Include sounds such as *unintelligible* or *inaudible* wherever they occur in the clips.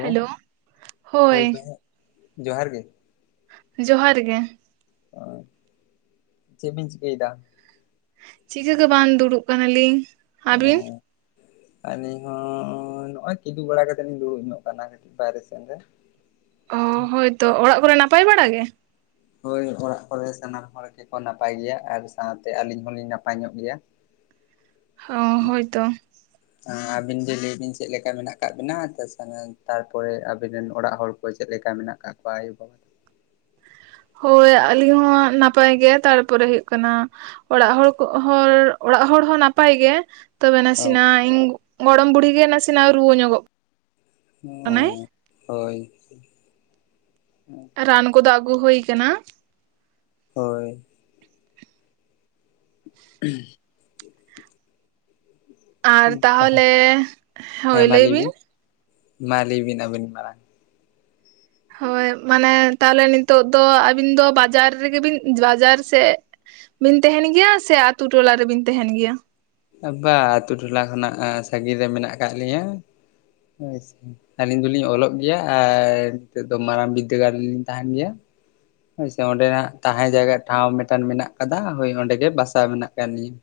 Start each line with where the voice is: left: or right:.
right: Hello ᱦᱳᱭ᱾
left: ᱡᱚᱦᱟᱨ ᱜᱮ᱾
right: ᱡᱚᱦᱟᱨ ᱜᱮ᱾
left: ᱦᱳᱭ ᱪᱮᱫ ᱵᱤᱱ ᱪᱤᱠᱟᱹᱭᱫᱟ?
right: ᱪᱤᱠᱟᱹ ᱜᱮ ᱵᱟᱝ ᱫᱩᱲᱩᱵ ᱠᱟᱱᱟᱞᱤᱧ᱾ ᱟᱹᱵᱤᱱ?
left: ᱟᱹᱞᱤᱧ ᱦᱚᱸ ᱱᱚᱜᱼᱚᱭ ᱠᱤᱫᱩ ᱵᱟᱲᱟ ᱠᱟᱛᱮᱫ ᱞᱤᱧ ᱫᱩᱲᱩᱵ ᱧᱚᱜ ᱠᱟᱱᱟ ᱠᱟᱹᱴᱤᱡ ᱵᱟᱭᱨᱮ ᱥᱮᱱ ᱨᱮ᱾
right: ᱚ ᱦᱳᱭᱛᱚ ᱚᱲᱟᱜ ᱠᱚᱨᱮ ᱱᱟᱯᱟᱭ ᱵᱟᱲᱟ ᱜᱮ?
left: ᱦᱳᱭ ᱚᱲᱟᱜ ᱠᱚᱨᱮ ᱥᱟᱱᱟᱢ ᱦᱚᱲ ᱜᱮᱠᱚ ᱱᱟᱯᱟᱭ ᱜᱮᱭᱟ, ᱟᱨ ᱥᱟᱶᱛᱮ ᱟᱹᱞᱤᱧ ᱦᱚᱸᱞᱤᱧ ᱱᱟᱯᱟᱭ ᱧᱚᱜ ᱜᱮᱭᱟ᱾
right: ᱚ ᱦᱳᱭᱛᱚ
left: ᱟᱵᱤᱱ ᱜᱮ ᱞᱟᱹᱭ ᱵᱤᱱ ᱪᱮᱫ ᱞᱮᱠᱟ ᱢᱮᱱᱟᱜ ᱠᱟᱜ ᱵᱤᱱᱟ ᱛᱟᱨᱯᱚᱨᱮ ᱟᱵᱤᱱ ᱨᱮᱱ ᱚᱲᱟᱜ ᱦᱚᱲ ᱪᱮᱫ ᱞᱮᱠᱟ ᱢᱮᱱᱟᱜ ᱟᱠᱟᱫ ᱠᱚᱣᱟ ᱟᱭᱳᱼᱵᱟᱵᱟ
right: ᱦᱳᱭ ᱟᱹᱞᱤᱧ ᱦᱚᱸ ᱱᱟᱯᱟᱭ ᱜᱮ ᱛᱟᱨᱯᱚᱨᱮ ᱦᱩᱭᱩᱜ ᱠᱟᱱᱟ ᱚᱲᱟᱜ ᱦᱚᱲ ᱠᱚ ᱦᱚᱲ ᱚᱲᱟᱜ ᱦᱚᱲ ᱦᱚᱸ ᱱᱟᱯᱟᱭ ᱜᱮ᱾ ᱛᱚᱵᱮ
left: ᱚ
right: ᱱᱟᱥᱮᱱᱟᱜ ᱤᱧ ᱜᱚᱲᱚᱢ ᱵᱩᱲᱦᱤ ᱜᱮ ᱱᱟᱥᱮᱱᱟᱜ ᱨᱩᱣᱟᱹ ᱧᱚᱜᱚᱜ ᱠᱟᱱᱟᱭ
left: ᱚ ᱦᱳᱭ
right: ᱨᱟᱱ ᱠᱚᱫᱚ ᱟᱹᱜᱩ ᱦᱩᱭ ᱟᱠᱟᱱᱟ
left: ᱦᱳᱭ *unintelligible*
right: ᱟᱨ ᱛᱟᱦᱚᱞᱮ ᱦᱳᱭ ᱞᱟᱹᱭ ᱵᱤᱱ
left: ᱢᱟ ᱞᱟᱹᱭ ᱵᱤᱱ ᱟᱵᱤᱱ ᱢᱟᱲᱟᱝ
right: ᱦᱳᱭ ᱢᱟᱱᱮ ᱛᱟᱦᱚᱞᱮ ᱱᱤᱛᱳᱜ ᱫᱚ ᱟᱹᱵᱤᱱ ᱫᱚ ᱵᱟᱡᱟᱨ ᱨᱮᱜᱮ ᱵᱤᱱ ᱵᱟᱡᱟᱨ ᱥᱮᱫ ᱵᱤᱱ ᱛᱟᱦᱮᱱ ᱜᱮᱭᱟ ᱥᱮ ᱟᱛᱩ ᱴᱚᱞᱟ ᱨᱮᱵᱤᱱ ᱛᱟᱦᱮᱱ ᱜᱮᱭᱟ
left: ᱵᱟ ᱟᱛᱩ ᱴᱚᱞᱟ ᱠᱷᱚᱱᱟᱜ ᱥᱟᱜᱤᱧ ᱨᱮ ᱢᱮᱱᱟᱜ ᱟᱠᱟᱫ ᱞᱤᱧᱟᱹ᱾ ᱟᱹᱞᱤᱧ ᱫᱚᱞᱤᱧ ᱚᱞᱚᱜ ᱜᱮᱭᱟ, ᱟᱨ ᱱᱤᱛᱚᱜ ᱫᱚ ᱢᱟᱨᱟᱝ ᱵᱤᱫᱽᱫᱟᱹᱜᱟᱲ ᱨᱮᱞᱤᱧ ᱛᱟᱦᱮᱱ ᱜᱮᱭᱟ᱾ ᱟᱪᱪᱷᱟ ᱚᱸᱰᱮᱱᱟᱜ ᱛᱟᱦᱮᱸ ᱡᱟᱭᱜᱟ ᱴᱷᱟᱶ ᱢᱤᱫᱴᱟᱝ ᱢᱮᱱᱟᱜ ᱟᱠᱟᱫᱟ ᱦᱳᱭ ᱚᱸᱰᱮ ᱜᱮ ᱵᱟᱥᱟ ᱢᱮᱱᱟᱜ ᱟᱠᱟᱫ ᱞᱤᱧᱟ᱾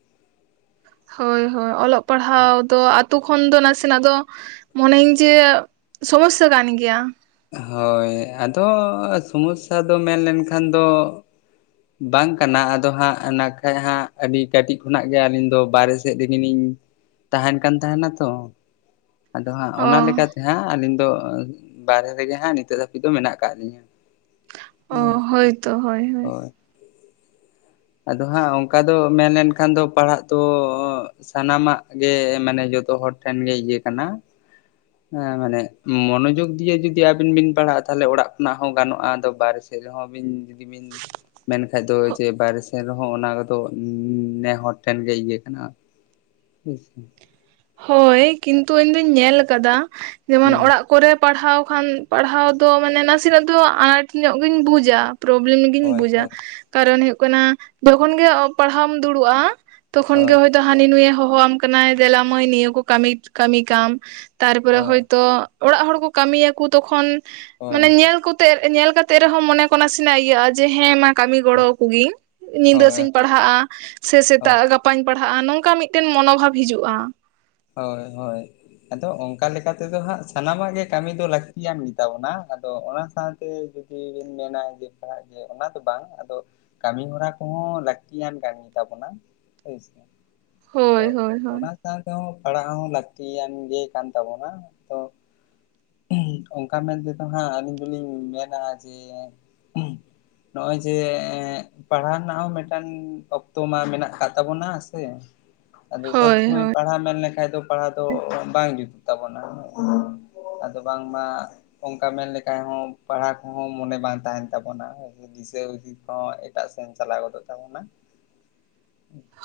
right: ᱦᱳᱭ ᱦᱳᱭ ᱚᱞᱚᱜ ᱯᱟᱲᱦᱟᱣ ᱫᱚ ᱟᱛᱳ ᱠᱷᱚᱱ ᱫᱚ ᱱᱟᱥᱮᱱᱟᱜ ᱫᱚ ᱢᱚᱱᱮ ᱟᱹᱧ ᱡᱮ ᱥᱚᱢᱚᱥᱥᱟ ᱠᱟᱱ ᱜᱮᱭᱟ
left: ᱦᱳᱭ ᱟᱫᱚ ᱥᱚᱢᱚᱥᱥᱟ ᱫᱚ ᱢᱮᱱᱞᱮᱱ ᱠᱷᱟᱱ ᱫᱚ ᱵᱟᱝ ᱠᱟᱱᱟ ᱟᱫᱚ ᱦᱟᱸᱜ ᱚᱱᱟ ᱱᱟᱠᱷᱟ ᱦᱟᱸᱜ ᱟᱹᱰᱤ ᱠᱟᱹᱴᱤᱡ ᱠᱷᱚᱱᱟᱜ ᱜᱮ ᱟᱹᱞᱤᱧ ᱫᱚ ᱵᱟᱦᱨᱮ ᱥᱮᱫ ᱨᱮᱜ ᱞᱤᱧ ᱛᱟᱦᱮᱱ ᱠᱟᱱ ᱛᱟᱦᱮᱱᱟ ᱛᱚ ᱟᱫᱚ ᱦᱟᱸᱜ
right: ᱚ
left: ᱚᱱᱟ ᱞᱮᱠᱟᱛᱮ ᱦᱟᱸᱜ ᱟᱹᱞᱤᱧ ᱫᱚ ᱵᱟᱨᱦᱮ ᱨᱮᱜᱮ ᱟᱸᱜ ᱱᱤᱛᱚᱜ ᱫᱷᱟᱹᱵᱤᱡ ᱫᱚ ᱢᱮᱱᱟᱜ ᱟᱠᱟᱫ ᱞᱤᱧᱟᱹ
right: ᱚ
left: ᱦᱮᱸ
right: ᱦᱳᱭᱛᱚ ᱦᱳᱭ ᱦᱳᱭ
left: ᱟᱫᱚ ᱦᱟᱸᱜ ᱚᱱᱠᱟ ᱫᱚ ᱢᱮᱱᱞᱮᱱᱠᱷᱟᱱ ᱫᱚ ᱯᱟᱲᱦᱟᱜ ᱛᱚ ᱥᱟᱱᱟᱢᱟᱜ ᱜᱮ ᱢᱟᱱᱮ ᱡᱚᱛᱚ ᱦᱚᱲ ᱴᱷᱮᱱ ᱜᱮ ᱤᱭᱟᱹ ᱠᱟᱱᱟ ᱦᱮᱸ ᱢᱟᱱᱮ ᱢᱚᱱᱚᱡᱳᱜᱽ ᱫᱤᱭᱮ ᱡᱩᱫᱤ ᱟᱵᱤᱱ ᱵᱤᱱ ᱯᱟᱲᱦᱟᱜᱼᱟ ᱛᱟᱦᱚᱞᱮ ᱚᱲᱟᱜ ᱠᱷᱚᱱᱟᱜ ᱦᱚᱸ ᱜᱟᱱᱚᱜᱼᱟ ᱟᱫ ᱵᱟᱨ ᱨᱮᱦᱚᱸ ᱵᱤᱱ ᱡᱩᱫᱤ ᱵᱤᱱ ᱢᱮᱱᱠᱷᱟᱡ ᱫᱚ ᱡᱮ ᱵᱟᱭᱨᱮ ᱥᱮᱫ ᱮᱱ ᱨᱮᱦᱚᱸ ᱚᱱᱟ ᱠᱚᱫᱚ ᱱᱮᱦᱚᱲ ᱴᱷᱮᱱ ᱜᱮ ᱤᱭᱟᱹ ᱠᱟᱱᱟ᱾ *unintelligible*
right: ᱦᱳᱭ ᱠᱤᱱᱛᱩ ᱤᱧ ᱫᱚᱧ ᱧᱮᱞ ᱟᱠᱟᱫᱟ ᱡᱮᱢᱚᱱ
left: ᱦᱩᱸ
right: ᱚᱲᱟᱜ ᱠᱚᱨᱮ ᱯᱟᱲᱦᱟᱣ ᱠᱷᱟᱱ ᱯᱟᱲᱦᱟᱣ ᱫᱚ ᱢᱟᱱᱮ ᱱᱟᱥᱮᱱᱟᱜ ᱫᱚ ᱟᱱᱟᱴ ᱧᱚᱜ ᱜᱮᱧ ᱵᱩᱡᱟ, ᱯᱨᱚᱵᱞᱮᱢ ᱜᱤᱧ
left: ᱦᱳᱭ
right: ᱵᱩᱡᱟ
left: ᱦᱳᱭ
right: ᱠᱟᱨᱚᱱ ᱦᱩᱭᱩᱜ ᱠᱟᱱᱟ ᱡᱚᱠᱷᱚᱱ ᱜᱮ ᱯᱟᱲᱦᱟᱣᱢ ᱫᱩᱲᱩᱵᱼᱟ ᱛᱚᱠᱷᱚᱱ ᱜᱮ
left: ᱦᱳᱭ
right: ᱦᱚᱭᱛᱳ ᱦᱟᱹᱱᱤ ᱱᱩᱭᱮ ᱦᱚᱦᱚᱣᱟᱢ ᱠᱟᱱᱟᱭ ᱫᱮᱞᱟ ᱢᱟᱹᱭ ᱱᱤᱭᱟᱹ ᱠᱚ ᱠᱟᱹᱢᱤ ᱠᱟᱹᱢᱤ ᱠᱟᱢ ᱛᱟᱨᱯᱚᱨᱮ
left: ᱦᱳᱭ
right: ᱦᱚᱳᱭᱛᱚ ᱚᱲᱟᱜ ᱦᱚᱲ ᱠᱚ ᱠᱟᱹᱢᱤᱭᱟᱠᱩ ᱛᱚᱠᱷᱚᱱ
left: ᱦᱳᱭ
right: ᱢᱟᱱᱮ ᱧᱮᱞ ᱠᱚᱛᱮ ᱧᱮᱞ ᱠᱟᱛᱮ ᱛᱮ ᱨᱮᱦᱚᱸ ᱢᱚᱱᱮ ᱠᱚ ᱱᱟᱥᱮᱱᱟᱜ ᱤᱭᱟᱹᱼᱟ ᱡᱮ ᱦᱮᱸ ᱢᱟ ᱠᱟᱹᱢᱤ
left: ᱦᱳᱭ
right: ᱜᱚᱲᱚ ᱟᱠᱚ ᱜᱮᱭᱟᱧ ᱧᱤᱫᱟᱹ
left: ᱦᱳᱭ
right: ᱥᱮᱧ
left: ᱦᱳᱭ
right: ᱯᱟᱲᱦᱟᱜᱼᱟ ᱥᱮ ᱥᱮᱛᱟᱜ ᱜᱟᱯᱟ ᱜᱟᱯᱟᱧ ᱯᱟᱲᱦᱟᱜᱼᱟ ᱱᱚᱝᱠᱟ ᱢᱤᱫᱴᱮᱱ ᱢᱚᱱᱳᱵᱷᱟᱵ ᱦᱤᱡᱩᱜᱼᱟ
left: ᱦᱳᱭ ᱦᱳᱭ ᱟᱫᱚ ᱚᱱᱠᱟ ᱞᱮᱠᱟ ᱛᱮᱫᱚ ᱦᱟᱸᱜ ᱥᱟᱱᱟᱢᱟᱜ ᱜᱮ ᱠᱟᱹᱢᱤ ᱫᱚ ᱞᱟᱹᱠᱛᱤᱭᱟᱱ ᱜᱮᱛᱟᱵᱚᱱᱟ ᱟᱫᱚ ᱚᱱᱟ ᱥᱟᱶᱛᱮ ᱤᱧ ᱢᱮᱱᱟ ᱡᱮ ᱯᱟᱲᱦᱟᱜᱮᱧ ᱚᱱᱟ ᱫᱚ ᱵᱟᱝ ᱟᱫᱚ ᱠᱟᱹᱢᱤ ᱦᱚᱨᱟ ᱠᱚᱦᱚᱸ ᱞᱟᱹᱠᱛᱤᱭᱟᱱ ᱠᱟᱹᱢᱤ ᱛᱟᱵᱚᱱᱟ ᱦᱳᱭᱥ
right: ᱦᱳᱭ
left: ᱟᱫᱚ
right: ᱦᱳᱭ ᱦᱳᱭ
left: ᱚᱱᱟ ᱥᱟᱶ ᱛᱮᱦᱚᱸ ᱯᱟᱲᱦᱟᱜ ᱦᱚᱸ ᱞᱟᱹᱠᱛᱤᱭᱟᱱ ᱜᱮ ᱠᱟᱱ ᱛᱟᱵᱚᱱᱟ ᱛᱚ ᱚᱱᱠᱟ ᱢᱮᱱ ᱛᱮᱫᱚ ᱦᱟᱸᱜ ᱟᱹᱞᱤᱧ ᱫᱚᱞᱤᱧ ᱢᱮᱱᱟ ᱡᱮ ᱱᱚᱜᱼᱚᱭ ᱡᱮ ᱯᱟᱲᱦᱟᱣ ᱨᱮᱱᱟᱜ ᱦᱚᱸ ᱢᱤᱫᱴᱟᱝ ᱚᱠᱛᱚ ᱢᱟ ᱢᱮᱱᱟᱜ ᱟᱠᱟᱫ ᱛᱟᱵᱚᱱᱟ ᱥᱮ ᱟᱫᱚ ᱥᱚᱵ
right: ᱦᱳᱭ
left: ᱥᱚᱢᱚᱭ
right: ᱦᱳᱭ
left: ᱯᱟᱲᱦᱟᱣ ᱢᱮᱱ ᱞᱮᱠᱷᱟᱡ ᱫᱚ ᱯᱟᱲᱦᱟᱣ ᱫᱚ ᱵᱟᱝ ᱡᱩᱛᱩᱜ ᱛᱟᱵᱚᱱᱟ ᱟᱫᱚ ᱵᱟᱝᱢᱟ ᱚᱱᱠᱟ ᱢᱮᱱᱞᱠᱷᱟᱡ ᱦᱚᱸ ᱯᱟᱲᱦᱟᱣ ᱠᱚᱦᱚᱸ ᱢᱚᱱᱮ ᱵᱟᱝ ᱛᱟᱦᱮᱱ ᱛᱟᱵᱚᱱᱟ ᱫᱤᱥᱟᱹ ᱦᱩᱤᱥ ᱦᱚᱸ ᱮᱴᱟᱜ ᱥᱮᱱ ᱪᱟᱞᱟᱣ ᱜᱚᱫᱚᱜ ᱛᱟᱵᱚᱱᱟ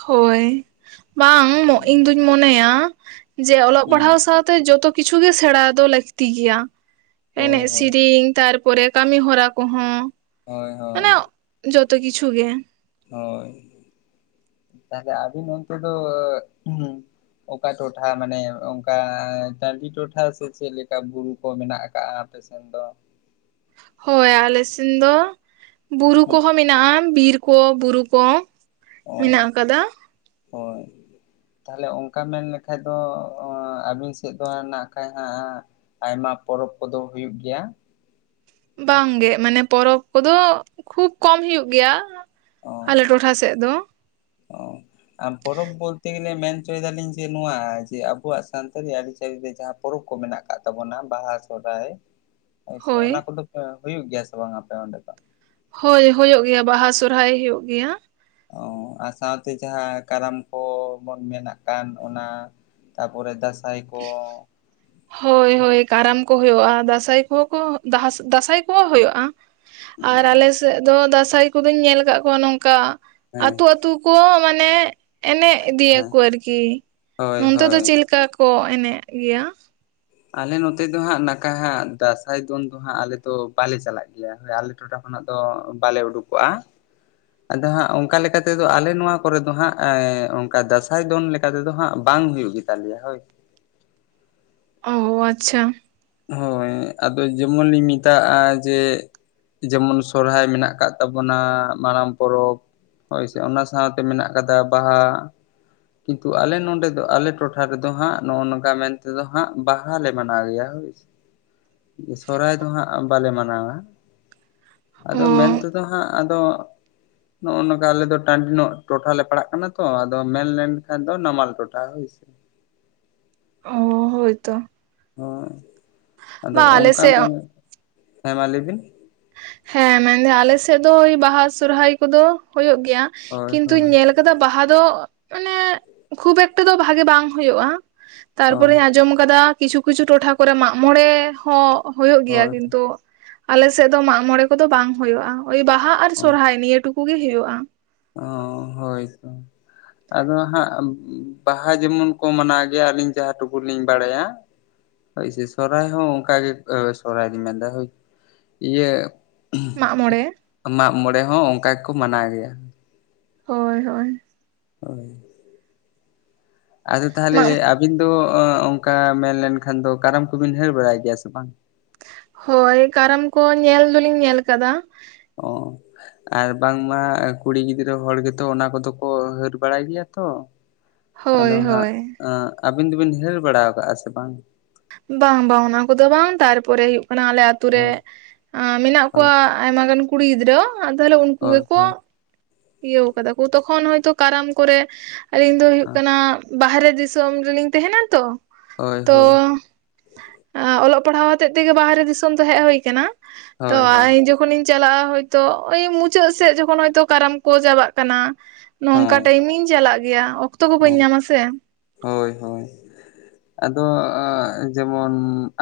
right: ᱦᱳᱭ ᱵᱟᱝ ᱤᱧ ᱫᱩᱧ ᱢᱚᱱᱮᱭᱟ ᱡᱮ ᱚᱞᱚᱜ
left: ᱦᱩᱸ
right: ᱯᱟᱲᱦᱟᱣ ᱥᱟᱶ ᱡᱚᱛᱚ ᱠᱤᱪᱷᱩ ᱜᱮ ᱥᱮᱬᱟ ᱫᱚ ᱞᱟᱹᱠᱛᱤ ᱜᱮᱭᱟ
left: ᱦᱳᱭ
right: ᱮᱱᱮᱡ
left: ᱦᱳᱭ
right: ᱥᱮᱨᱮᱧ ᱛᱟᱨ ᱛᱯᱚᱨᱮ ᱠᱟᱹᱢᱤ ᱦᱚᱨᱟ ᱠᱚᱦᱚᱸ
left: ᱦᱳᱭ
right: ᱢᱟᱱᱮ
left: ᱦᱳᱭ
right: ᱡᱚᱛᱚ ᱠᱤᱪᱷᱩ ᱜᱮ
left: ᱦᱳᱭ ᱛᱟᱦᱞᱮ ᱟᱹᱵᱤᱱ ᱚᱱᱛᱮ ᱫᱚ ᱚᱠᱟ ᱴᱚᱴᱷᱟ ᱢᱟᱱᱮ ᱚᱱᱠᱟ ᱴᱟᱺᱰᱤ ᱴᱚᱴᱷᱟ ᱥᱮ ᱪᱮᱫ ᱞᱮᱠᱟ ᱵᱩᱨᱩ ᱠᱚ ᱢᱮᱱᱟᱜ ᱟᱠᱟᱟᱜ-ᱟ? ᱮ *inaudible* ᱥ ᱫᱚ
right: ᱦᱳᱭ ᱟᱞᱮ ᱥᱮᱱ ᱫᱚ ᱵᱩᱨᱩ
left: ᱦᱩᱸ
right: ᱠᱚᱦᱚᱸ ᱢᱮᱱᱟᱜᱼᱟ ᱵᱤᱨ ᱠᱚ ᱵᱩᱨᱩ ᱠᱚ! ᱢᱮᱱᱟᱜ
left: ᱚ
right: ᱟᱠᱟᱫᱟ
left: ᱦᱳᱭ ᱛᱟᱦᱞᱮ ᱚᱱᱠᱟ ᱢᱮᱱᱞᱮᱠᱷᱟᱡ ᱫᱚ ᱟᱹᱵᱤᱱ ᱥᱮᱫ ᱫᱚ ᱱᱟᱜ ᱠᱷᱟᱡ ᱦᱟᱜ ᱟᱭᱢᱟ ᱯᱚᱨᱚᱵᱽ ᱠᱚᱫᱚ ᱦᱩᱭᱩᱜ ᱜᱮᱭᱟ ᱦᱮᱸ ᱥᱮ
right: ᱵᱟᱝᱜᱮ ᱢᱟᱱᱮ ᱯᱚᱨᱚᱵᱽ ᱠᱚᱫᱚ ᱠᱷᱩᱵ ᱠᱚᱢ ᱦᱩᱭᱩᱜ ᱜᱮᱭᱟ
left: ᱚ
right: ᱟᱞᱮ ᱴᱚᱴᱷᱟ ᱥᱮᱫ ᱫᱚ
left: ᱚ ᱯᱚᱨᱚᱵᱽ ᱵᱚᱞᱛᱮ ᱜᱮᱞᱮ ᱢᱮᱱ ᱦᱚᱪᱚᱭ ᱫᱟᱞᱤᱧ ᱡᱮ ᱱᱚᱣᱟ ᱡᱮ ᱟᱵᱚᱣᱟᱜ ᱥᱟᱱᱛᱟᱲᱤ ᱟᱹᱨᱤᱪᱟᱹᱞᱤ ᱨᱮ ᱡᱟᱦᱟᱸ ᱯᱚᱨᱚᱵᱽ ᱠᱚ ᱢᱮᱱᱟᱜ ᱟᱠᱟᱫ ᱛᱟᱵᱚᱱᱟ ᱵᱟᱦᱟ ᱥᱚᱨᱦᱟᱭ
right: *inaudible*
left: ᱦᱳᱭ ᱥᱮ ᱚᱱᱟ ᱠᱚᱫᱚᱮ ᱦᱩᱭᱩᱜ ᱜᱮᱭᱟ ᱥᱮ ᱵᱟᱝ ᱟᱯᱮ ᱚᱸᱰᱮ ᱫᱚ
right: ᱦᱳᱭ ᱦᱩᱭᱩᱜ ᱜᱮᱭᱟ ᱵᱟᱦᱟ ᱥᱚᱨᱦᱟᱭ ᱦᱩᱭᱩᱜ ᱜᱮᱭᱟ
left: ᱚ ᱟᱨ ᱥᱟᱶᱛᱮ ᱡᱟᱦᱟᱸ ᱠᱟᱨᱟᱢ ᱠᱚᱵᱚᱱ ᱢᱮᱱᱟᱜ ᱠᱟᱱ ᱚᱱᱟ ᱛᱟᱯᱚᱨᱮ ᱫᱟᱸᱥᱟᱭ ᱠᱚ
right: *inaudible* ᱦᱳᱭ ᱦᱳᱭ ᱠᱟᱨᱟᱢ ᱠᱚ ᱦᱩᱭᱩᱜᱼᱟ ᱫᱟᱸᱥᱟᱭ ᱠᱚ ᱠᱚ ᱫᱟᱸᱥᱟᱭ ᱠᱚᱦᱚᱸ ᱦᱩᱭᱩᱜᱼᱟ ᱟᱨ ᱟᱞᱮ ᱥᱮᱫ ᱫᱚ ᱫᱟᱸᱥᱟᱭ ᱠᱚᱫᱚᱧ ᱧᱮᱞ ᱟᱠᱟᱟᱜ ᱠᱚᱣᱟ ᱱᱚᱝᱠᱟ
left: ᱦᱮᱸ
right: ᱟᱹᱛᱩ ᱟᱹᱛᱩ ᱠᱚ ᱢᱟᱱᱮ ᱮᱱᱮᱡ
left: ᱦᱮᱸ
right: ᱤᱫᱤᱭᱟᱠᱚ ᱟᱨᱠᱤ
left: ᱦᱳᱭ
right: ᱱᱚᱱᱛᱮ ᱫᱚ
left: ᱦᱳᱭ
right: ᱪᱮᱫ ᱞᱮᱠᱟ ᱠᱚ ᱮᱱᱮᱡ ᱜᱮᱭᱟ
left: ᱟᱞᱮ ᱱᱚᱛᱮ ᱫᱚ ᱦᱟᱸᱜ ᱱᱟᱠᱟ ᱦᱟᱸᱜ ᱫᱟᱸᱥᱟᱭ ᱫᱚᱱ ᱫᱚ ᱦᱟᱸᱜ ᱟᱞᱮ ᱫᱚ ᱵᱟᱞᱮ ᱪᱟᱞᱟᱜ ᱜᱮᱭᱟ ᱦᱳᱭ ᱟᱞᱮ ᱴᱚᱴᱷᱟ ᱠᱷᱚᱱᱟᱜ ᱫᱚ ᱵᱟᱞᱮ ᱩᱰᱩᱠᱚᱜᱼᱟ ᱟᱫᱚ ᱦᱟᱸᱜ ᱚᱱᱠᱟ ᱞᱮᱠᱟ ᱛᱮᱫᱚ ᱟᱞᱮ ᱱᱚᱣᱟ ᱠᱚᱨᱮ ᱫᱚ ᱦᱟᱸᱜ ᱚᱱᱠᱟ ᱫᱟᱸᱥᱟᱭ ᱫᱚᱱ ᱞᱮᱠᱟ ᱪ ᱞᱮᱠᱟ ᱛᱮᱫᱚ ᱦᱟᱸᱜ ᱵᱟᱝ ᱦᱩᱭᱩᱜ ᱜᱮᱛᱟᱞᱮᱭᱟ ᱦᱳᱭ
right: ᱚ ᱟᱪᱪᱷᱟ
left: ᱦᱳᱭ ᱟᱫᱚ ᱡᱮᱢᱚᱱ ᱞᱤᱧ ᱢᱮᱛᱟᱜᱼᱟ ᱡᱮ ᱡᱮᱢᱚᱱ ᱥᱚᱨᱦᱟᱭ ᱢᱮᱱᱟᱜ ᱟᱠᱟᱫ ᱛᱟᱵᱚᱱᱟ ᱢᱟᱨᱟᱝ ᱯᱚᱨᱚᱵᱽ ᱦᱳᱭᱥᱮ ᱚᱱᱟ ᱥᱟᱶᱛᱮ ᱢᱮᱱᱟᱜ ᱟᱠᱟᱫᱟ ᱵᱟᱦᱟ ᱠᱤᱱᱛᱩ ᱟᱞᱮ ᱱᱚᱰᱮ ᱫᱚ ᱟᱞᱮ ᱴᱚᱴᱷᱟ ᱨᱮᱫᱚ ᱦᱟᱸᱜ ᱱᱚᱜᱼᱚ ᱱᱚᱝᱠᱟ ᱢᱮᱱᱛᱮᱫᱚ ᱦᱟᱸᱜ ᱵᱟᱦᱟᱞᱮ ᱢᱟᱱᱟᱣ ᱜᱮᱭᱟ ᱦᱳᱭ᱾ ᱥᱚᱨᱚᱦᱟᱭ ᱫᱚ ᱦᱟᱸᱜ ᱵᱟᱞᱮ ᱢᱟᱱᱟᱣᱟ
right: ᱚ
left: ᱟᱫᱚ ᱢᱮᱱ ᱛᱮᱫᱚ ᱦᱟᱸᱜ ᱟᱫᱚ ᱱᱚᱜ ᱚᱭ ᱱᱚᱝᱠᱟ ᱟᱞᱮᱫ ᱫᱚ ᱴᱟᱺᱰᱤ ᱧᱚᱜ ᱴᱚᱴᱷᱟ ᱞᱮ ᱯᱟᱲᱟᱜ ᱠᱟᱱᱟ ᱛᱚ᱾ᱟᱫᱚ ᱢᱮᱱᱞᱮᱱ ᱠᱷᱟᱱ ᱫᱚ ᱱᱟᱢᱟᱞ ᱴᱚᱴᱷᱟ ᱦᱚᱸ ᱦᱳᱭᱥᱤ
right: ᱚ ᱦᱳᱭ ᱛᱚ
left: ᱦᱳᱭ ᱟᱫᱚ
right: ᱟᱞᱮ
left: ᱚᱱᱠᱟᱢ
right: ᱥᱮᱫ
left: ᱦᱮᱸ ᱢᱟ ᱞᱟᱹᱭ ᱵᱤᱱ
right: ᱦᱮᱸ ᱢᱮᱱᱫᱟᱹ ᱟᱞᱮ ᱥᱮᱫ ᱫᱚ ᱳᱭ ᱵᱟᱦᱟ ᱥᱚᱨᱦᱟᱭ ᱠᱚᱫᱚ ᱦᱩᱭᱩᱜ ᱜᱮᱭᱟ
left: ᱦᱳᱭ
right: ᱠᱤᱱᱛᱩᱧ
left: ᱦᱳᱭ
right: ᱧᱮᱞ ᱠᱟᱫᱟ᱾ᱵᱟᱦᱟ ᱫᱚ ᱢᱟᱱᱮ ᱠᱷᱩᱵ ᱮᱠᱴᱟ ᱫᱚ ᱵᱷᱟᱜᱮ ᱵᱟᱝ ᱦᱩᱭᱩᱜᱼᱟ᱾
left: ᱦᱳᱭ
right: ᱛᱟᱨᱯᱚᱨᱮ ᱟᱸᱡᱚᱢ ᱟᱠᱟᱫᱟ ᱠᱤᱪᱷᱩ ᱠᱤᱪᱷᱩ ᱴᱚᱴᱷᱟ ᱠᱚᱨᱮ ᱢᱟᱜᱽ ᱢᱚᱬᱮ ᱦᱚᱸ ᱦᱳᱭᱳᱜ ᱜᱮᱭᱟ
left: ᱦᱳᱭ
right: ᱠᱤᱱᱛᱩ ᱟᱞᱮ ᱥᱮᱫ ᱫᱚ ᱢᱟᱜᱽ ᱢᱚᱬᱮ ᱠᱚᱫᱚ ᱵᱟᱝ ᱦᱩᱭᱩᱜᱼᱟ, ᱳᱭ ᱵᱟᱦᱟ ᱟᱨ ᱥᱚᱨᱦᱟᱭ ᱱᱤᱭᱟᱹ ᱴᱩᱠᱩ ᱜᱮ ᱦᱩᱭᱩᱜᱼᱟ᱾
left: ᱚ ᱦᱳᱭ ᱛᱚ
right: *inaudible*
left: ᱟᱫᱚ ᱦᱟᱸᱜ ᱵᱟᱦᱟ ᱡᱮᱢᱚᱱ ᱠᱚ ᱢᱟᱱᱟᱣ ᱜᱮᱭᱟ ᱟᱹᱞᱤᱧ ᱡᱟᱦᱟᱸ ᱴᱩᱠᱩ ᱞᱤᱧ ᱵᱟᱲᱟᱭᱟ ᱦᱳᱭ ᱥᱮ ᱥᱚᱨᱦᱟᱭ ᱦᱚᱸ ᱚᱱᱠᱟᱜ ᱜᱮ ᱥᱚᱨᱦᱟᱭ ᱞᱤᱧ ᱢᱮᱱᱫᱟ ᱦᱳᱭ ᱤᱭᱟᱹ
right: ᱢᱟᱜᱽ ᱢᱚᱬᱮ
left: ᱢᱟᱜᱽ ᱢᱚᱬᱮ ᱦᱚᱸ ᱚᱱᱠᱟ ᱜᱮᱠᱚ ᱢᱟᱱᱟᱣ ᱜᱮᱭᱟ᱾
right: ᱦᱳᱭ ᱦᱳᱭ
left: ᱦᱳᱭ ᱟᱫᱚ ᱛᱟᱦᱚᱞᱮ
right: ᱢᱟᱜ
left: ᱟᱵᱤᱱ ᱫᱚ ᱚᱱᱠᱟ ᱢᱮᱱ ᱞᱮᱱᱠᱷᱟᱱ ᱫᱚ ᱠᱟᱨᱟᱢ ᱠᱚᱵᱤᱱ ᱧᱮᱞ ᱵᱟᱲᱟᱭ ᱜᱮᱭᱟ ᱥᱮ ᱵᱟᱝ?
right: ᱦᱳᱭ ᱠᱟᱨᱟᱢ ᱠᱚ ᱧᱮᱞ ᱫᱚᱞᱤᱧ ᱧᱮᱞ ᱠᱟᱫᱟ᱾
left: ᱚ ᱟᱨ ᱵᱟᱝᱢᱟ ᱠᱩᱲᱤ ᱜᱤᱫᱽᱨᱟᱹ ᱦᱚᱲ ᱜᱮᱛᱚ ᱚᱱᱟ ᱠᱚᱫᱚ ᱠᱚ ᱦᱟᱹᱨ ᱵᱟᱲᱟᱭ ᱜᱮᱭᱟ ᱛᱚ᱾ ᱟᱫᱚ
right: ᱦᱳᱭ
left: ᱦᱟᱸᱜ
right: ᱦᱳᱭ
left: ᱟᱹᱵᱤᱱ ᱫᱚᱵᱤᱱ ᱦᱟᱹᱨ ᱵᱟᱲᱟ ᱠᱟᱜᱼᱟ ᱥᱮ ᱵᱟᱝ?
right: ᱵᱟᱝ ᱵᱟᱝ ᱚᱱᱟ ᱠᱚᱫᱚ ᱵᱟᱝ ᱛᱟᱨᱯᱚᱨᱮ ᱦᱩᱭᱩᱜ ᱠᱟᱱᱟ ᱟᱞᱮ ᱟᱛᱩ ᱨᱮ
left: ᱦᱳᱭ
right: ᱢᱮᱱᱟᱜ ᱠᱚᱣᱟ ᱟᱭᱢᱟ ᱜᱟᱱ ᱜᱤᱫᱽᱨᱟᱹ ᱛᱟᱦᱚᱞᱮ ᱩᱱᱠᱩ
left: ᱦᱳᱭ
right: ᱜᱮᱠᱚ
left: ᱦᱳᱭ
right: ᱤᱭᱟᱹ ᱠᱟᱫᱟ ᱠᱚ ᱛᱚᱠᱷᱚᱱ ᱦᱳᱭᱛᱳ ᱠᱟᱨᱟᱢ ᱠᱚᱨᱮ ᱟᱹᱞᱤᱧ ᱫᱚ ᱦᱩᱭᱩᱜ
left: ᱦᱳᱭ
right: ᱠᱟᱱᱟ ᱵᱟᱦᱨᱮ ᱫᱤᱥᱚᱢ ᱨᱤᱱᱤᱧ ᱛᱟᱦᱮᱱᱟ ᱛᱚ᱾
left: ᱦᱳᱭ
right: ᱛᱚ
left: ᱦᱳᱭ
right: ᱚᱞᱚᱜ ᱯᱟᱲᱦᱟᱣ ᱦᱚᱛᱮᱡ ᱛᱮᱜᱮ ᱵᱟᱦᱨᱮ ᱫᱤᱥᱚᱢ ᱫᱚ ᱦᱮᱡ ᱦ ᱟᱠᱟᱱᱟ᱾ᱛᱚ
left: ᱦᱳᱭ ᱦᱳᱭ
right: ᱤᱧ ᱡᱚᱠᱷᱚᱱᱤᱧ ᱪᱟᱞᱟᱜᱼᱟ ᱦᱳᱭᱛᱳ ᱳᱭ ᱢᱩᱪᱟᱹᱫ ᱥᱮᱫ ᱡᱚᱠᱷᱚᱱ ᱦᱚᱭᱛᱳ ᱠᱟᱨᱟᱢ ᱠᱚ ᱪᱟᱵᱟᱜ ᱠᱟᱱᱟ ᱱᱚᱝᱠᱟ
left: ᱦᱚᱸ
right: ᱴᱟᱭᱤᱢᱤᱧ ᱪᱟᱞᱟᱜ ᱜᱮᱭᱟ᱾ ᱚᱠᱛᱚ ᱠᱚ
left: ᱚ
right: ᱵᱟᱹᱧ ᱧᱟᱢᱟ ᱥᱮ
left: ᱦᱳᱭ ᱦᱳᱭ ᱟᱫᱚ ᱡᱮᱢᱚᱱ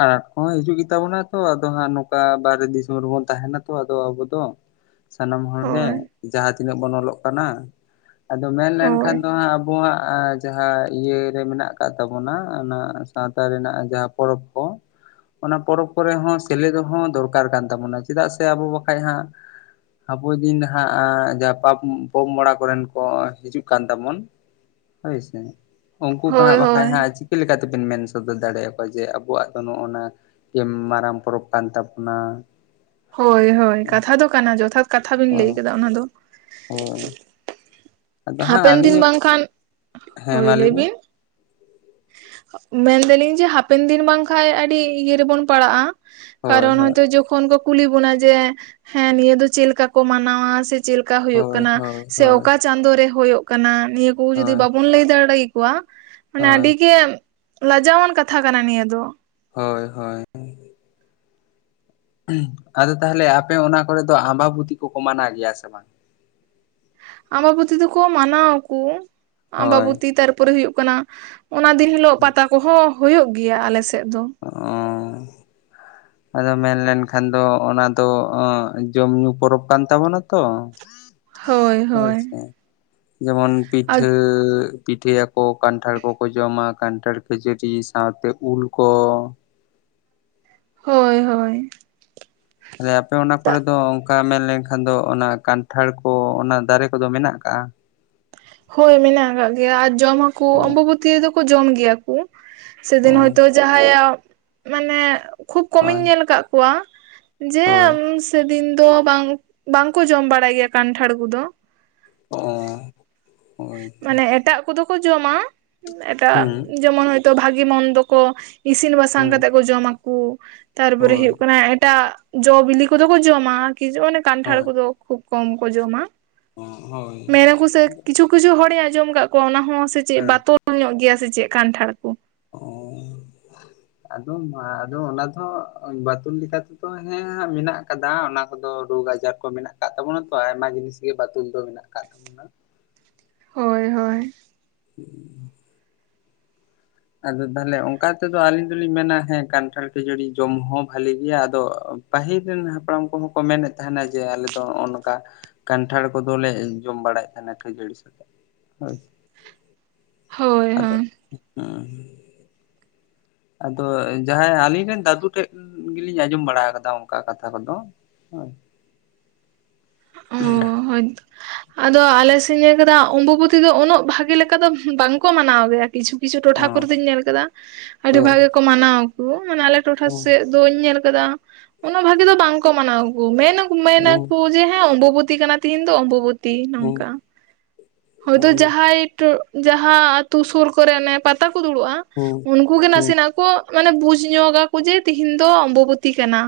left: ᱟᱸᱴᱚ ᱠᱚᱦᱚᱸ ᱦᱤᱡᱩᱜ ᱜᱮᱛᱟ ᱵᱚᱱᱟ ᱛᱚ ᱟᱫᱚ ᱦᱟᱸᱜ ᱚᱠᱟ ᱵᱟᱨᱦᱮ ᱫᱤᱥᱚᱢ ᱨᱮᱵᱚᱱ ᱛᱟᱦᱮᱱᱟ ᱛᱚ ᱟᱫᱚ ᱟᱵᱚ ᱫᱚ
right: *inaudible*
left: ᱥᱟᱱᱟᱢ ᱦᱚᱲ ᱜᱮᱮ
right: ᱦᱳᱭ
left: ᱡᱟᱦᱟᱸ ᱛᱤᱱᱟᱹᱜ ᱵᱚᱱ ᱚᱞᱚᱜ ᱠᱟᱱᱟ᱾ ᱟᱫᱚ ᱢᱮᱱ
right: ᱦᱳᱭ
left: ᱞᱮᱠᱷᱟᱱ ᱫᱚ ᱦᱟᱸᱜ ᱟᱵᱚᱣᱟᱜ ᱡᱟᱦᱟᱸ ᱤᱭᱟᱹ ᱨᱮ ᱢᱮᱱᱟᱜ ᱟᱠᱟᱫ ᱛᱟᱵᱚᱱᱟ ᱚᱱᱟ ᱥᱟᱶᱛᱟ ᱨᱮᱱᱟᱜ ᱡᱟᱦᱟᱸ ᱯᱚᱨᱚᱵᱽ ᱠᱚ ᱚᱱᱟ ᱯᱚᱨᱚᱵᱽ ᱠᱚᱨᱮ ᱦᱚᱸ ᱥᱮᱞᱮᱫᱚᱜ ᱦᱚᱸ ᱫᱚᱨᱠᱟᱨ ᱠᱟᱱ ᱛᱟᱵᱚᱱᱟ ᱪᱮᱫᱟᱜ ᱥᱮ ᱟᱵᱚ ᱵᱟᱠᱷᱷᱟᱡ ᱦᱟᱸᱜ ᱟᱵᱚ ᱫᱤᱱ ᱦᱟᱸᱜ ᱡᱟᱦᱟᱸ ᱯᱚ-ᱯᱚᱜᱲᱟ ᱠᱚᱨᱮᱱ ᱠᱚ ᱦᱤᱡᱩᱜ ᱠᱟᱱ ᱛᱟᱵᱚᱱ ᱦᱳᱭ ᱥᱮ᱾ᱩᱱᱠᱩ ᱠᱚ
right: ᱦᱳᱭ
left: ᱦᱟᱸᱜ ᱵᱟᱠᱷᱟᱡ
right: ᱦᱳᱭ
left: ᱦᱟᱸᱜ ᱪᱮᱫ ᱞᱮᱠᱟ ᱛᱮᱵᱮᱱ ᱢᱮᱱ ᱥᱚᱫᱚᱨ ᱫᱟᱲᱮᱭᱟᱠᱚᱣᱟ ᱡᱮ ᱟᱵᱚᱣᱟᱜ ᱫᱚ ᱱᱚᱜᱼᱚᱱᱟ ᱜᱮ ᱢᱟᱨᱟᱝ ᱯᱚᱨᱚᱵᱽ ᱠᱟᱱ ᱛᱟᱵᱚᱱᱟ᱾
right: ᱦᱳᱭ ᱦᱳᱭ ᱠᱟᱛᱷᱟ ᱫᱚ ᱠᱟᱱᱟ ᱡᱚᱛᱷᱟᱛ ᱠᱟᱛᱷᱟ ᱵᱮᱱ ᱞᱟᱹᱭ ᱠᱮᱫᱟ ᱚᱱᱟ ᱫᱚ
left: ᱦᱳᱭ ᱟᱫᱚ ᱦᱟᱸᱜ
right: ᱦᱟᱯᱮᱱ ᱫᱤᱱ
left: ᱟᱹᱞᱤᱧ
right: ᱵᱟᱝᱠᱷᱟᱱ ᱦᱳᱭ ᱞᱟᱹᱭ ᱵᱤᱱ ᱢᱮᱱᱫᱟᱞᱤᱧ ᱡᱮ ᱦᱟᱯᱮᱱ ᱫᱤᱱ ᱵᱟᱝᱠᱷᱟᱱ ᱟᱹᱰᱤ ᱤᱭᱟᱹ ᱨᱮᱵᱚᱱ ᱯᱟᱲᱟᱜᱼᱟ᱾
left: ᱦᱳᱭ
right: ᱠᱟᱨᱚᱱ
left: ᱦᱳᱭ
right: ᱦᱚᱭᱛᱳ ᱡᱚᱠᱷᱚᱱ ᱠᱚ ᱠᱩᱞᱤ ᱵᱚᱱᱟ ᱡᱮ ᱦᱮᱸ ᱱᱤᱭᱟᱹ ᱫᱚ ᱪᱮᱫᱞᱮᱠᱟ ᱠᱚ ᱢᱟᱱᱟᱣᱟ ᱥᱮ ᱪᱮᱫ ᱞᱮᱠᱟ ᱦᱩᱭᱩᱜ
left: ᱦᱳᱭ
right: ᱠᱟᱱᱟ
left: ᱦᱳᱭ
right: ᱥᱮ
left: ᱦᱳᱭ
right: ᱚᱠᱟ ᱪᱟᱸᱫᱳ ᱨᱮ ᱦᱳᱭᱳᱜ ᱠᱟᱱᱟ᱾ᱱᱤᱭᱟᱹ ᱠᱚ ᱡᱩᱫᱤ
left: ᱦᱳᱭ
right: ᱵᱟᱵᱚᱱ ᱞᱟᱹᱭ ᱫᱟᱲᱮ ᱢᱟᱱᱮ
left: ᱦᱳᱭ
right: ᱟᱹᱰᱤ ᱜᱮ ᱞᱟᱡᱟᱣᱟᱱ ᱠᱟᱛᱷᱟ ᱠᱟᱱᱟ ᱱᱤᱭᱟᱹ ᱫᱚ᱾
left: ᱦᱳᱭ ᱦᱳᱭ ᱟᱫᱚ ᱛᱟᱦᱚᱞᱮ ᱟᱯᱮ ᱚᱱᱟ ᱠᱚᱨᱮ ᱫᱚ ᱟᱢᱵᱟᱵᱩᱛᱤ ᱠᱚᱠᱚ ᱢᱟᱱᱟᱣ ᱜᱮᱭᱟ ᱥᱮ ᱵᱟᱝ?
right: ᱟᱢᱵᱟᱵᱚᱛᱤ ᱫᱚᱠᱚ ᱢᱟᱱᱟᱣᱟᱚ
left: ᱦᱳᱭ
right: ᱟᱢᱵᱟᱵᱚᱛᱤ ᱛᱟᱨᱯᱚᱨᱮ ᱦᱩᱭᱩᱜ ᱠᱟᱱᱟ ᱚᱱᱟ ᱫᱤᱱ ᱦᱤᱞᱳᱜ ᱯᱟᱛᱟ ᱠᱚᱦᱚᱸ ᱦᱩᱭᱩᱜ ᱜᱮᱭᱟ ᱟᱞᱮ ᱥᱮᱫ ᱫᱚ
left: ᱚ ᱟᱫᱚ ᱢᱮᱱᱞᱱᱠᱷᱟᱱ ᱫᱚ ᱚᱱᱟ ᱫᱚ ᱡᱚᱢ ᱧᱩ ᱯᱚᱨᱚᱵᱽ ᱠᱟᱱ ᱛᱟᱵᱚᱱᱟ ᱛᱚ
right: ᱦᱳᱭ ᱦᱳᱭ
left: ᱟᱪᱪᱷᱟ, ᱡᱮᱢᱚᱱ
right: ᱟᱨ
left: ᱯᱤᱴᱷᱟᱹ ᱯᱤᱴᱷᱟᱹᱭᱟᱠᱚ ᱠᱟᱱᱴᱷᱟᱲ ᱠᱚᱠᱚ ᱡᱚᱢᱟ ᱠᱟᱱᱴᱷᱟᱲ ᱠᱷᱟᱹᱡᱟᱹᱲᱤ ᱥᱟᱶᱛᱮ ᱩᱞ ᱠᱚ
right: ᱦᱳᱭ ᱦᱳᱭ
left: *unintelligible* ᱟᱯᱮ ᱚᱱᱟ ᱠᱚᱨᱮ
right: ᱛᱟᱜ
left: ᱫᱚ ᱚᱝᱠᱟ ᱢᱮᱱ ᱞᱮᱱᱠᱷᱟᱱ ᱫᱚ ᱚᱱᱟ ᱠᱟᱱᱴᱷᱟᱲ ᱠᱚ ᱚᱱᱟ ᱫᱟᱨᱮ ᱠᱚᱫᱚ ᱢᱮᱱᱟᱜ ᱟᱠᱟᱟᱜᱼᱟ
right: ᱦᱳᱭ ᱢᱮᱱᱟᱜ ᱠᱟᱜ ᱜᱮᱭᱟ ᱟᱨ ᱡᱚᱢ ᱦᱚᱸᱠᱩ
left: ᱚ
right: ᱚᱢᱵᱵᱚᱛᱤ ᱫᱚ ᱠᱚ ᱡᱚᱢ ᱜᱮᱭᱟ ᱠᱩ
left: ᱚ
right: ᱥᱮᱫᱤᱱ ᱦᱚᱳᱭᱛᱳ ᱡᱟᱦᱟᱸᱭᱟᱜ ᱢᱟᱱᱮ ᱠᱷᱩᱵ ᱠᱚᱢᱤᱧ
left: ᱦᱳᱭ
right: ᱧᱮᱞ ᱠᱟᱜ ᱠᱚᱣᱟ ᱡᱮ
left: ᱦᱳᱭ
right: ᱥᱮᱫᱤᱱ ᱫᱚ ᱵᱟᱝ ᱵᱟᱝᱠᱚ ᱡᱚᱢ ᱵᱟᱲᱟᱭ ᱜᱮᱭᱟ ᱠᱟᱱᱴᱷᱟᱲ ᱠᱚᱫᱚ
left: ᱚ ᱦᱳᱭ
right: ᱢᱟᱱᱮ ᱮᱴᱟᱜ ᱠᱚᱫᱚ ᱠᱚ ᱡᱚᱢᱟ ᱮᱴᱟᱜ
left: ᱦᱩᱸ
right: ᱡᱮᱢᱚᱱ ᱦᱚᱭᱛᱳ ᱵᱷᱟᱜᱤ ᱢᱚᱱᱫᱚ ᱠᱚ ᱤᱥᱤᱱ ᱵᱟᱥᱟᱝ
left: ᱦᱩᱸ
right: ᱠᱟᱛᱮᱜ ᱠᱚ ᱡᱚᱢᱟᱠᱩ ᱛᱟᱨᱯᱚᱨᱮ
left: ᱦᱳᱭ
right: ᱦᱩᱭᱩᱜ ᱠᱟᱱᱟ ᱮᱴᱟᱜ ᱡᱚ ᱵᱤᱞᱤ ᱠᱚᱫᱚ ᱠᱚ ᱡᱚᱢᱟ ᱠᱤ ᱚᱱᱮ ᱠᱟᱱᱴᱷᱟᱲ
left: ᱦᱳᱭ
right: ᱠᱚᱫᱚ ᱠᱷᱩᱵ ᱠᱚᱢ ᱠᱚ ᱡᱚᱢᱟ
left: ᱦᱳᱭ
right: ᱢᱮᱱᱟᱠᱚ ᱥᱮᱠ ᱠᱤᱪᱷᱩ ᱠᱤᱪᱷᱩ ᱦᱚᱲᱮᱧ ᱟᱸᱡᱚᱢ ᱠᱟᱫ ᱠᱚᱣᱟ ᱚᱱᱟ ᱦᱚᱸ ᱥᱮ ᱪᱮᱫ ᱵᱟᱛᱚᱞ ᱛᱚᱞ ᱧᱚᱜ ᱜᱮᱭᱟ ᱥᱮ ᱪᱮᱫ ᱠᱟᱱᱴᱷᱟᱲ ᱠᱚ
left: ᱚ ᱟᱫᱚ ᱢᱟ ᱟᱫᱚ ᱚᱱᱟ ᱫᱚ ᱵᱟᱛᱚᱞ ᱞᱮᱠᱟ ᱛᱮᱫᱚ ᱦᱮᱸ ᱦᱟᱸᱜ ᱢᱮᱱᱟᱜ ᱠᱟᱫᱟ ᱚᱱᱟ ᱠᱚᱫᱚ ᱨᱳᱜᱽ ᱟᱡᱟᱨ ᱠᱚ ᱢᱮᱱᱟᱜ ᱟᱠᱟᱫ ᱛᱟᱵᱚᱱᱟ ᱛᱚ ᱟᱭᱢᱟ ᱡᱤᱱᱤᱥ ᱜᱮ ᱵᱟᱛᱚᱞ ᱫᱚ ᱢᱮᱱᱟᱜ ᱟᱠᱟᱫ ᱛᱟᱵᱚᱱᱟ
right: ᱦᱳᱭ ᱦᱳᱭ
left: ᱦᱩᱸ ᱟᱫᱚ ᱛᱟᱦᱞᱮ ᱚᱝᱠᱟ ᱛᱮᱫᱚ ᱟᱞᱤᱧ ᱫᱚᱞᱤᱧ ᱢᱮᱱᱟ ᱦᱮᱸ ᱠᱟᱱᱴᱷᱟᱲ ᱠᱷᱟᱹᱡᱟᱲᱤ ᱡᱚᱢ ᱦᱚᱸ ᱵᱷᱟᱞᱤ ᱜᱮᱭᱟ ᱟᱫᱚ ᱯᱟᱹᱤᱞ ᱨᱮᱱ ᱦᱟᱯᱲᱟᱢ ᱠᱚᱦᱚᱸ ᱠᱚ ᱢᱮᱱᱮᱫ ᱛᱟᱦᱮᱱᱟ ᱡᱮ ᱟᱞᱮ ᱫᱚ ᱦᱚᱸᱜᱼᱚ ᱱᱚᱝᱠᱟ ᱠᱟᱱᱴᱷᱟᱲ ᱠᱚᱫᱚᱞᱮ ᱡᱚᱢ ᱵᱟᱲᱟᱭᱮᱫ ᱛᱟᱦᱮᱱᱟ ᱠᱷᱟᱹᱡᱟᱹᱲᱤ ᱥᱟᱛᱮᱜ ᱦᱳᱭ
right: ᱦᱳᱭ ᱦᱳᱭ
left: ᱦᱩᱸ ᱟᱫᱚ ᱡᱟᱦᱟᱸᱭ ᱟᱞᱤᱧ ᱨᱮᱱ ᱫᱟᱹᱫᱩ ᱴᱷᱮᱡ ᱜᱮᱞᱤᱧ ᱟᱸᱡᱚᱢ ᱵᱟᱲᱟ ᱟᱠᱟᱫᱟ ᱚᱝᱠᱟ ᱠᱟᱛᱷᱟ ᱠᱚᱫᱚ ᱦᱮᱸ
right: ᱚ ᱦᱳᱭᱛ ᱟᱫᱚ ᱟᱞᱮ ᱥᱮᱜ ᱤᱧ ᱧᱮᱞ ᱠᱮᱫᱟ ᱚᱢᱵᱚᱵᱚᱛᱤ ᱫᱚ ᱩᱱᱳᱜ ᱵᱷᱟᱜᱮ ᱞᱮᱠᱟ ᱫᱚ ᱵᱟᱝᱠᱚ ᱢᱟᱱᱟᱣ ᱜᱮᱭᱟ ᱠᱤᱪᱷᱩ ᱠᱤᱪᱷᱩ ᱴᱚᱴᱷᱟ
left: ᱦᱚᱸ
right: ᱠᱚᱨᱮ ᱫᱚᱧ ᱧᱮᱞ ᱠᱟᱫᱟ ᱟᱹᱰᱤ ᱵᱷᱟᱜᱮ
left: ᱦᱳᱭ
right: ᱠᱚ ᱢᱟᱱᱟᱣᱟ ᱠᱚ ᱢᱟᱱᱮ ᱟᱞᱮ ᱴᱚᱴᱷᱟ
left: ᱦᱩᱸ
right: ᱥᱮᱫ ᱫᱚᱧ ᱧᱮᱞ ᱠᱟᱫᱟ ᱩᱱᱟᱹᱜ ᱵᱷᱟᱜᱤ ᱫᱚ ᱵᱟᱝᱠᱚ ᱢᱟᱱᱟᱣᱟᱠᱚ ᱢᱮᱱᱟ ᱠᱩ ᱢᱮᱱᱟ
left: ᱦᱩᱸ
right: ᱠᱩ ᱦᱮᱸ ᱚᱢᱚᱵᱚᱛᱤ ᱠᱟᱱᱟ ᱛᱤᱦᱤᱧ ᱫᱚ ᱚᱢᱚᱵᱚᱛᱤ ᱱᱚᱝᱠᱟ ᱦᱳᱭᱛᱚ
left: ᱦᱳᱭ
right: ᱡᱟᱦᱟᱸᱭ ᱴᱚ ᱡᱟᱦᱟᱸ ᱟᱛᱩ ᱥᱩᱨ ᱠᱚᱨᱮ ᱚᱱᱮ ᱯᱟᱛᱟ ᱠᱚ ᱫᱩᱲᱩᱵᱼᱟ
left: ᱦᱩᱸ
right: ᱩᱱᱠᱩ ᱜᱮ
left: ᱦᱩᱸ
right: ᱱᱟᱥᱮᱱᱟᱜ ᱠᱚ ᱢᱟᱱᱮ ᱵᱩᱡ ᱧᱚᱜᱟ ᱠᱚ ᱡᱮ ᱛᱤᱦᱤᱧ ᱫᱚ ᱚᱢᱚᱵᱩᱛᱤ ᱠᱟᱱᱟ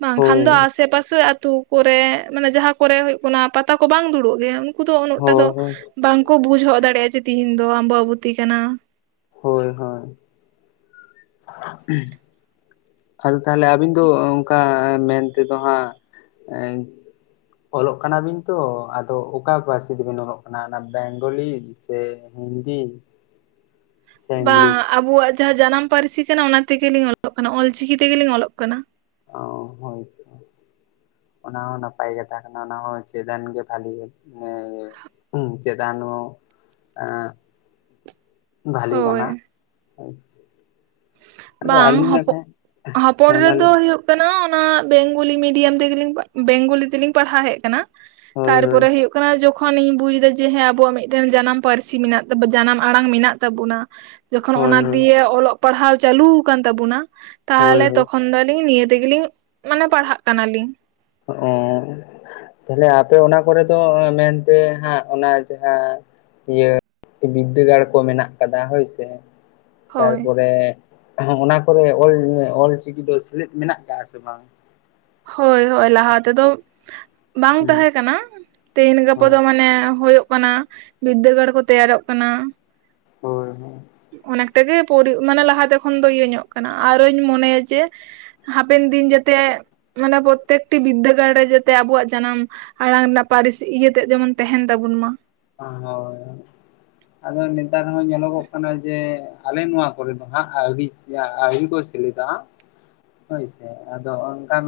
right: ᱵᱟᱝᱠᱷᱟᱱ
left: ᱦᱳᱭ
right: ᱫᱚ ᱟᱥ ᱥᱮ ᱯᱟᱥᱮ ᱟᱹᱛᱩ ᱠᱚᱨᱮ ᱢᱟᱱᱮ ᱡᱟᱦᱟᱸ ᱠᱚᱨᱮ ᱦᱩᱭᱩᱜ ᱠᱟᱱᱟ ᱯᱟᱛᱟ ᱠᱚ ᱵᱟᱝ ᱫᱩᱲᱩᱵ ᱜᱮᱭᱟ ᱩᱱᱠᱩ ᱫᱚ ᱩᱱᱟᱹᱜ ᱴᱟ ᱫᱚ
left: ᱦᱳᱭ ᱦᱳᱭ
right: ᱵᱟᱝᱠᱚ ᱵᱩᱡᱽ ᱦᱚᱜ ᱫᱟᱲᱮᱭᱟᱜᱼᱟ ᱡᱮ ᱛᱤᱦᱤᱧ ᱫᱚ ᱟᱢᱚᱵᱚᱛᱤ ᱠᱟᱱᱟ
left: ᱦᱳᱭ ᱦᱳᱭ ᱯᱷᱟᱞ ᱛᱟᱦᱞᱮ ᱟᱵᱤᱱ ᱫᱚ ᱚᱝᱠᱟ ᱢᱮᱱ ᱛᱮᱫᱚ ᱦᱟᱸᱜ ᱮᱸ ᱚᱞᱚᱜ ᱠᱟᱱᱟᱵᱤᱱ ᱛᱚ ᱟᱫᱚ ᱚᱠᱟ ᱯᱟᱹᱨᱥᱤ ᱛᱮᱵᱤᱱ ᱚᱞᱚᱜ ᱠᱟᱱᱟ ᱚᱱᱟ ᱵᱮᱝᱜᱚᱞᱤ ᱥᱮ ᱦᱤᱱᱫᱤ ᱥᱮ
right: ᱵᱟ,
left: ᱤᱝᱞᱤᱥ
right: ᱟᱵᱚᱣᱟᱜ ᱡᱟᱦᱟᱸ ᱡᱟᱱᱟᱢ ᱯᱟᱹᱨᱥᱤ ᱠᱟᱱᱟ ᱚᱱᱟ ᱛᱮᱜᱮᱞᱤᱧ ᱚᱞᱚᱜ ᱠᱟᱱᱟ ᱚᱞᱪᱤᱠᱤ ᱛᱮᱜᱮᱞᱤᱧ ᱚᱞᱚᱜ ᱠᱟᱱᱟ
left: ᱚ ᱦᱳᱭ, ᱚᱱᱟᱦ ᱦᱚᱸ ᱱᱟᱯᱟᱭ ᱠᱟᱛᱷᱟ ᱠᱟᱱᱟ ᱚᱱᱟ ᱦᱚᱸ ᱪᱮᱫᱟᱱ ᱜᱮ ᱵᱷᱟᱞᱤᱭᱮᱱ *unintelligible* ᱦᱩᱸ, ᱪᱮᱫᱟᱱᱚᱜ ᱮᱸ ᱵᱷᱟᱹᱞᱤ
right: ᱦᱳᱭ
left: ᱵᱟᱱᱟᱜ ᱦᱳᱭ ᱥᱮ
right: ᱵᱟᱝ ᱦᱚᱯᱚ, ᱦᱟᱯᱚᱲ
left: ᱦᱮᱸ ᱢᱟ
right: ᱨᱮᱫᱚ
left: ᱞᱟᱹᱭ
right: ᱦᱩᱭᱩᱜ ᱜᱟᱱᱚᱜ-ᱟ ᱚᱱᱟ ᱵᱮᱝᱜᱚᱞᱤ ᱢᱤᱰᱤᱭᱟᱢ ᱛᱮᱜᱮᱞᱧ, ᱵᱮᱝᱜᱚᱞᱤ ᱛᱮᱞᱤᱧ ᱯᱟᱲᱦᱟᱣ ᱦᱮᱡ ᱠᱟᱱᱟ
left: ᱦᱳᱭ ᱦᱳᱭ
right: ᱛᱟᱨᱯᱚᱨᱮ ᱦᱩᱭᱩᱜ ᱠᱟᱱᱟ ᱡᱚᱠ ᱠᱷᱚᱱᱤᱧ ᱵᱩᱡ ᱮᱫᱟ ᱡᱮ ᱦᱮᱸ ᱟᱵᱚᱣᱟᱜ ᱢᱤᱜᱴᱮᱱ ᱡᱟᱱᱟᱢ ᱯᱟᱹᱨᱥᱤ ᱢᱮᱱᱟᱜ ᱛᱟ ᱡᱟᱱᱟᱢ ᱟᱲᱟᱝ ᱢᱮᱱᱟᱜ ᱛᱟᱵᱚᱱᱟ᱾ ᱡᱚᱠᱷᱚᱱ
left: ᱦᱳᱭ
right: ᱚᱱᱟ
left: ᱦᱳᱭ
right: ᱫᱤᱭᱮ ᱚᱞᱚᱜ ᱯᱟᱲᱦᱟᱣ ᱪᱟᱹᱞᱩᱣ ᱠᱟᱱ ᱛᱟᱵᱚᱱᱟ,
left: ᱦᱳᱭ
right: ᱛᱟᱦᱚᱞᱮ
left: ᱦᱳᱭ
right: ᱛᱚᱠᱷᱚᱱ ᱫᱚ ᱞᱤᱧ ᱱᱤᱭᱟᱹ ᱛᱮᱜᱮᱞᱤᱧ ᱢᱟᱱᱮ ᱯᱟᱲᱦᱟᱜ ᱠᱟᱱᱟᱞᱤᱧ
left: ᱚᱻ ᱛᱟᱦᱞᱮ ᱟᱯᱮ ᱚᱱᱟ ᱠᱚᱨᱮ ᱫᱚ ᱢᱮᱱᱛᱮ ᱦᱟᱸᱜ ᱚᱱᱟ ᱡᱟᱦᱟᱸ, ᱤᱭᱟᱹ ᱵᱤᱫᱽᱫᱟᱹᱜᱟᱲ ᱠᱚ ᱢᱮᱱᱟᱜ ᱟᱠᱟᱫᱟ ᱦᱳᱭ ᱥᱮ,
right: ᱦᱳᱭ
left: ᱛᱟᱨᱯᱚᱨᱮ ᱚᱱᱟ ᱠᱚᱨᱮ ᱚᱞᱪᱤᱠᱤ ᱫᱚ ᱥᱮᱞᱮᱫ ᱢᱮᱱᱟᱜ ᱠᱟᱜᱼᱟ ᱥᱮ ᱵᱟᱝ?
right: ᱦᱳᱭ ᱦᱳᱭ ᱞᱟᱦᱟ ᱛᱮᱫᱚ ᱵᱟᱝ
left: ᱦᱩᱸ
right: ᱛᱟᱦᱮᱸ ᱠᱟᱱᱟ᱾ ᱛᱮᱦᱮᱧ ᱜᱟᱯᱟ
left: ᱦᱳᱭ
right: ᱫᱚ ᱢᱟᱱᱮ ᱦᱳᱭᱳᱜ ᱠᱟᱱᱟ ᱵᱤᱫᱽᱫᱟᱹᱜᱟᱲ ᱠᱚ ᱛᱮᱭᱟᱨᱚᱜ ᱠᱟᱱᱟ᱾
left: ᱦᱳᱭ ᱦᱳᱭ᱾
right: ᱚᱱᱮᱠᱴᱟ ᱜᱮ ᱯᱩᱨᱤ ᱢᱟᱱᱮ ᱞᱟᱦᱟᱛᱮ ᱠᱷᱚᱱ ᱫᱚ ᱤᱭᱟᱹ ᱧᱚᱜ ᱠᱟᱱᱟ ᱟᱨᱚᱧ ᱢᱚᱱᱮᱭᱟ ᱡᱮ, ᱦᱟᱯᱮᱱ ᱫᱤᱱ ᱡᱟᱛᱮ ᱢᱟᱱᱮ ᱯᱨᱚᱛᱮᱠᱴᱤ ᱵᱤᱫᱽᱫᱟᱹᱜᱟᱲ ᱨᱮ ᱡᱟᱛᱮ ᱟᱵᱚᱣᱟᱜ ᱡᱟᱱᱟᱢ ᱟᱲᱟᱝ ᱨᱮᱱᱟᱜ ᱯᱟᱹᱨᱤᱥ ᱤᱭᱟᱹᱛᱮᱜ ᱡᱮᱢᱚᱱ ᱛᱟᱦᱮᱱ ᱛᱟᱵᱚᱱ ᱢᱟ᱾
left: ᱦᱳᱭ ᱟᱫᱚ ᱱᱮᱛᱟᱨ ᱦᱚᱸ ᱧᱮᱞᱚᱜᱚᱜ ᱠᱟᱱᱟ ᱡᱮ᱾ ᱟᱞᱮ ᱱᱚᱣᱟ ᱠᱚᱨᱮ ᱫᱚ ᱦᱟᱸᱜ ᱟᱹᱣᱨᱤ ᱟᱣᱨᱤ ᱠᱚ ᱥᱮᱞᱮᱫᱟ᱾ ᱦᱳᱭᱥᱮ ᱟᱫᱚ ᱚᱱᱠᱟᱱ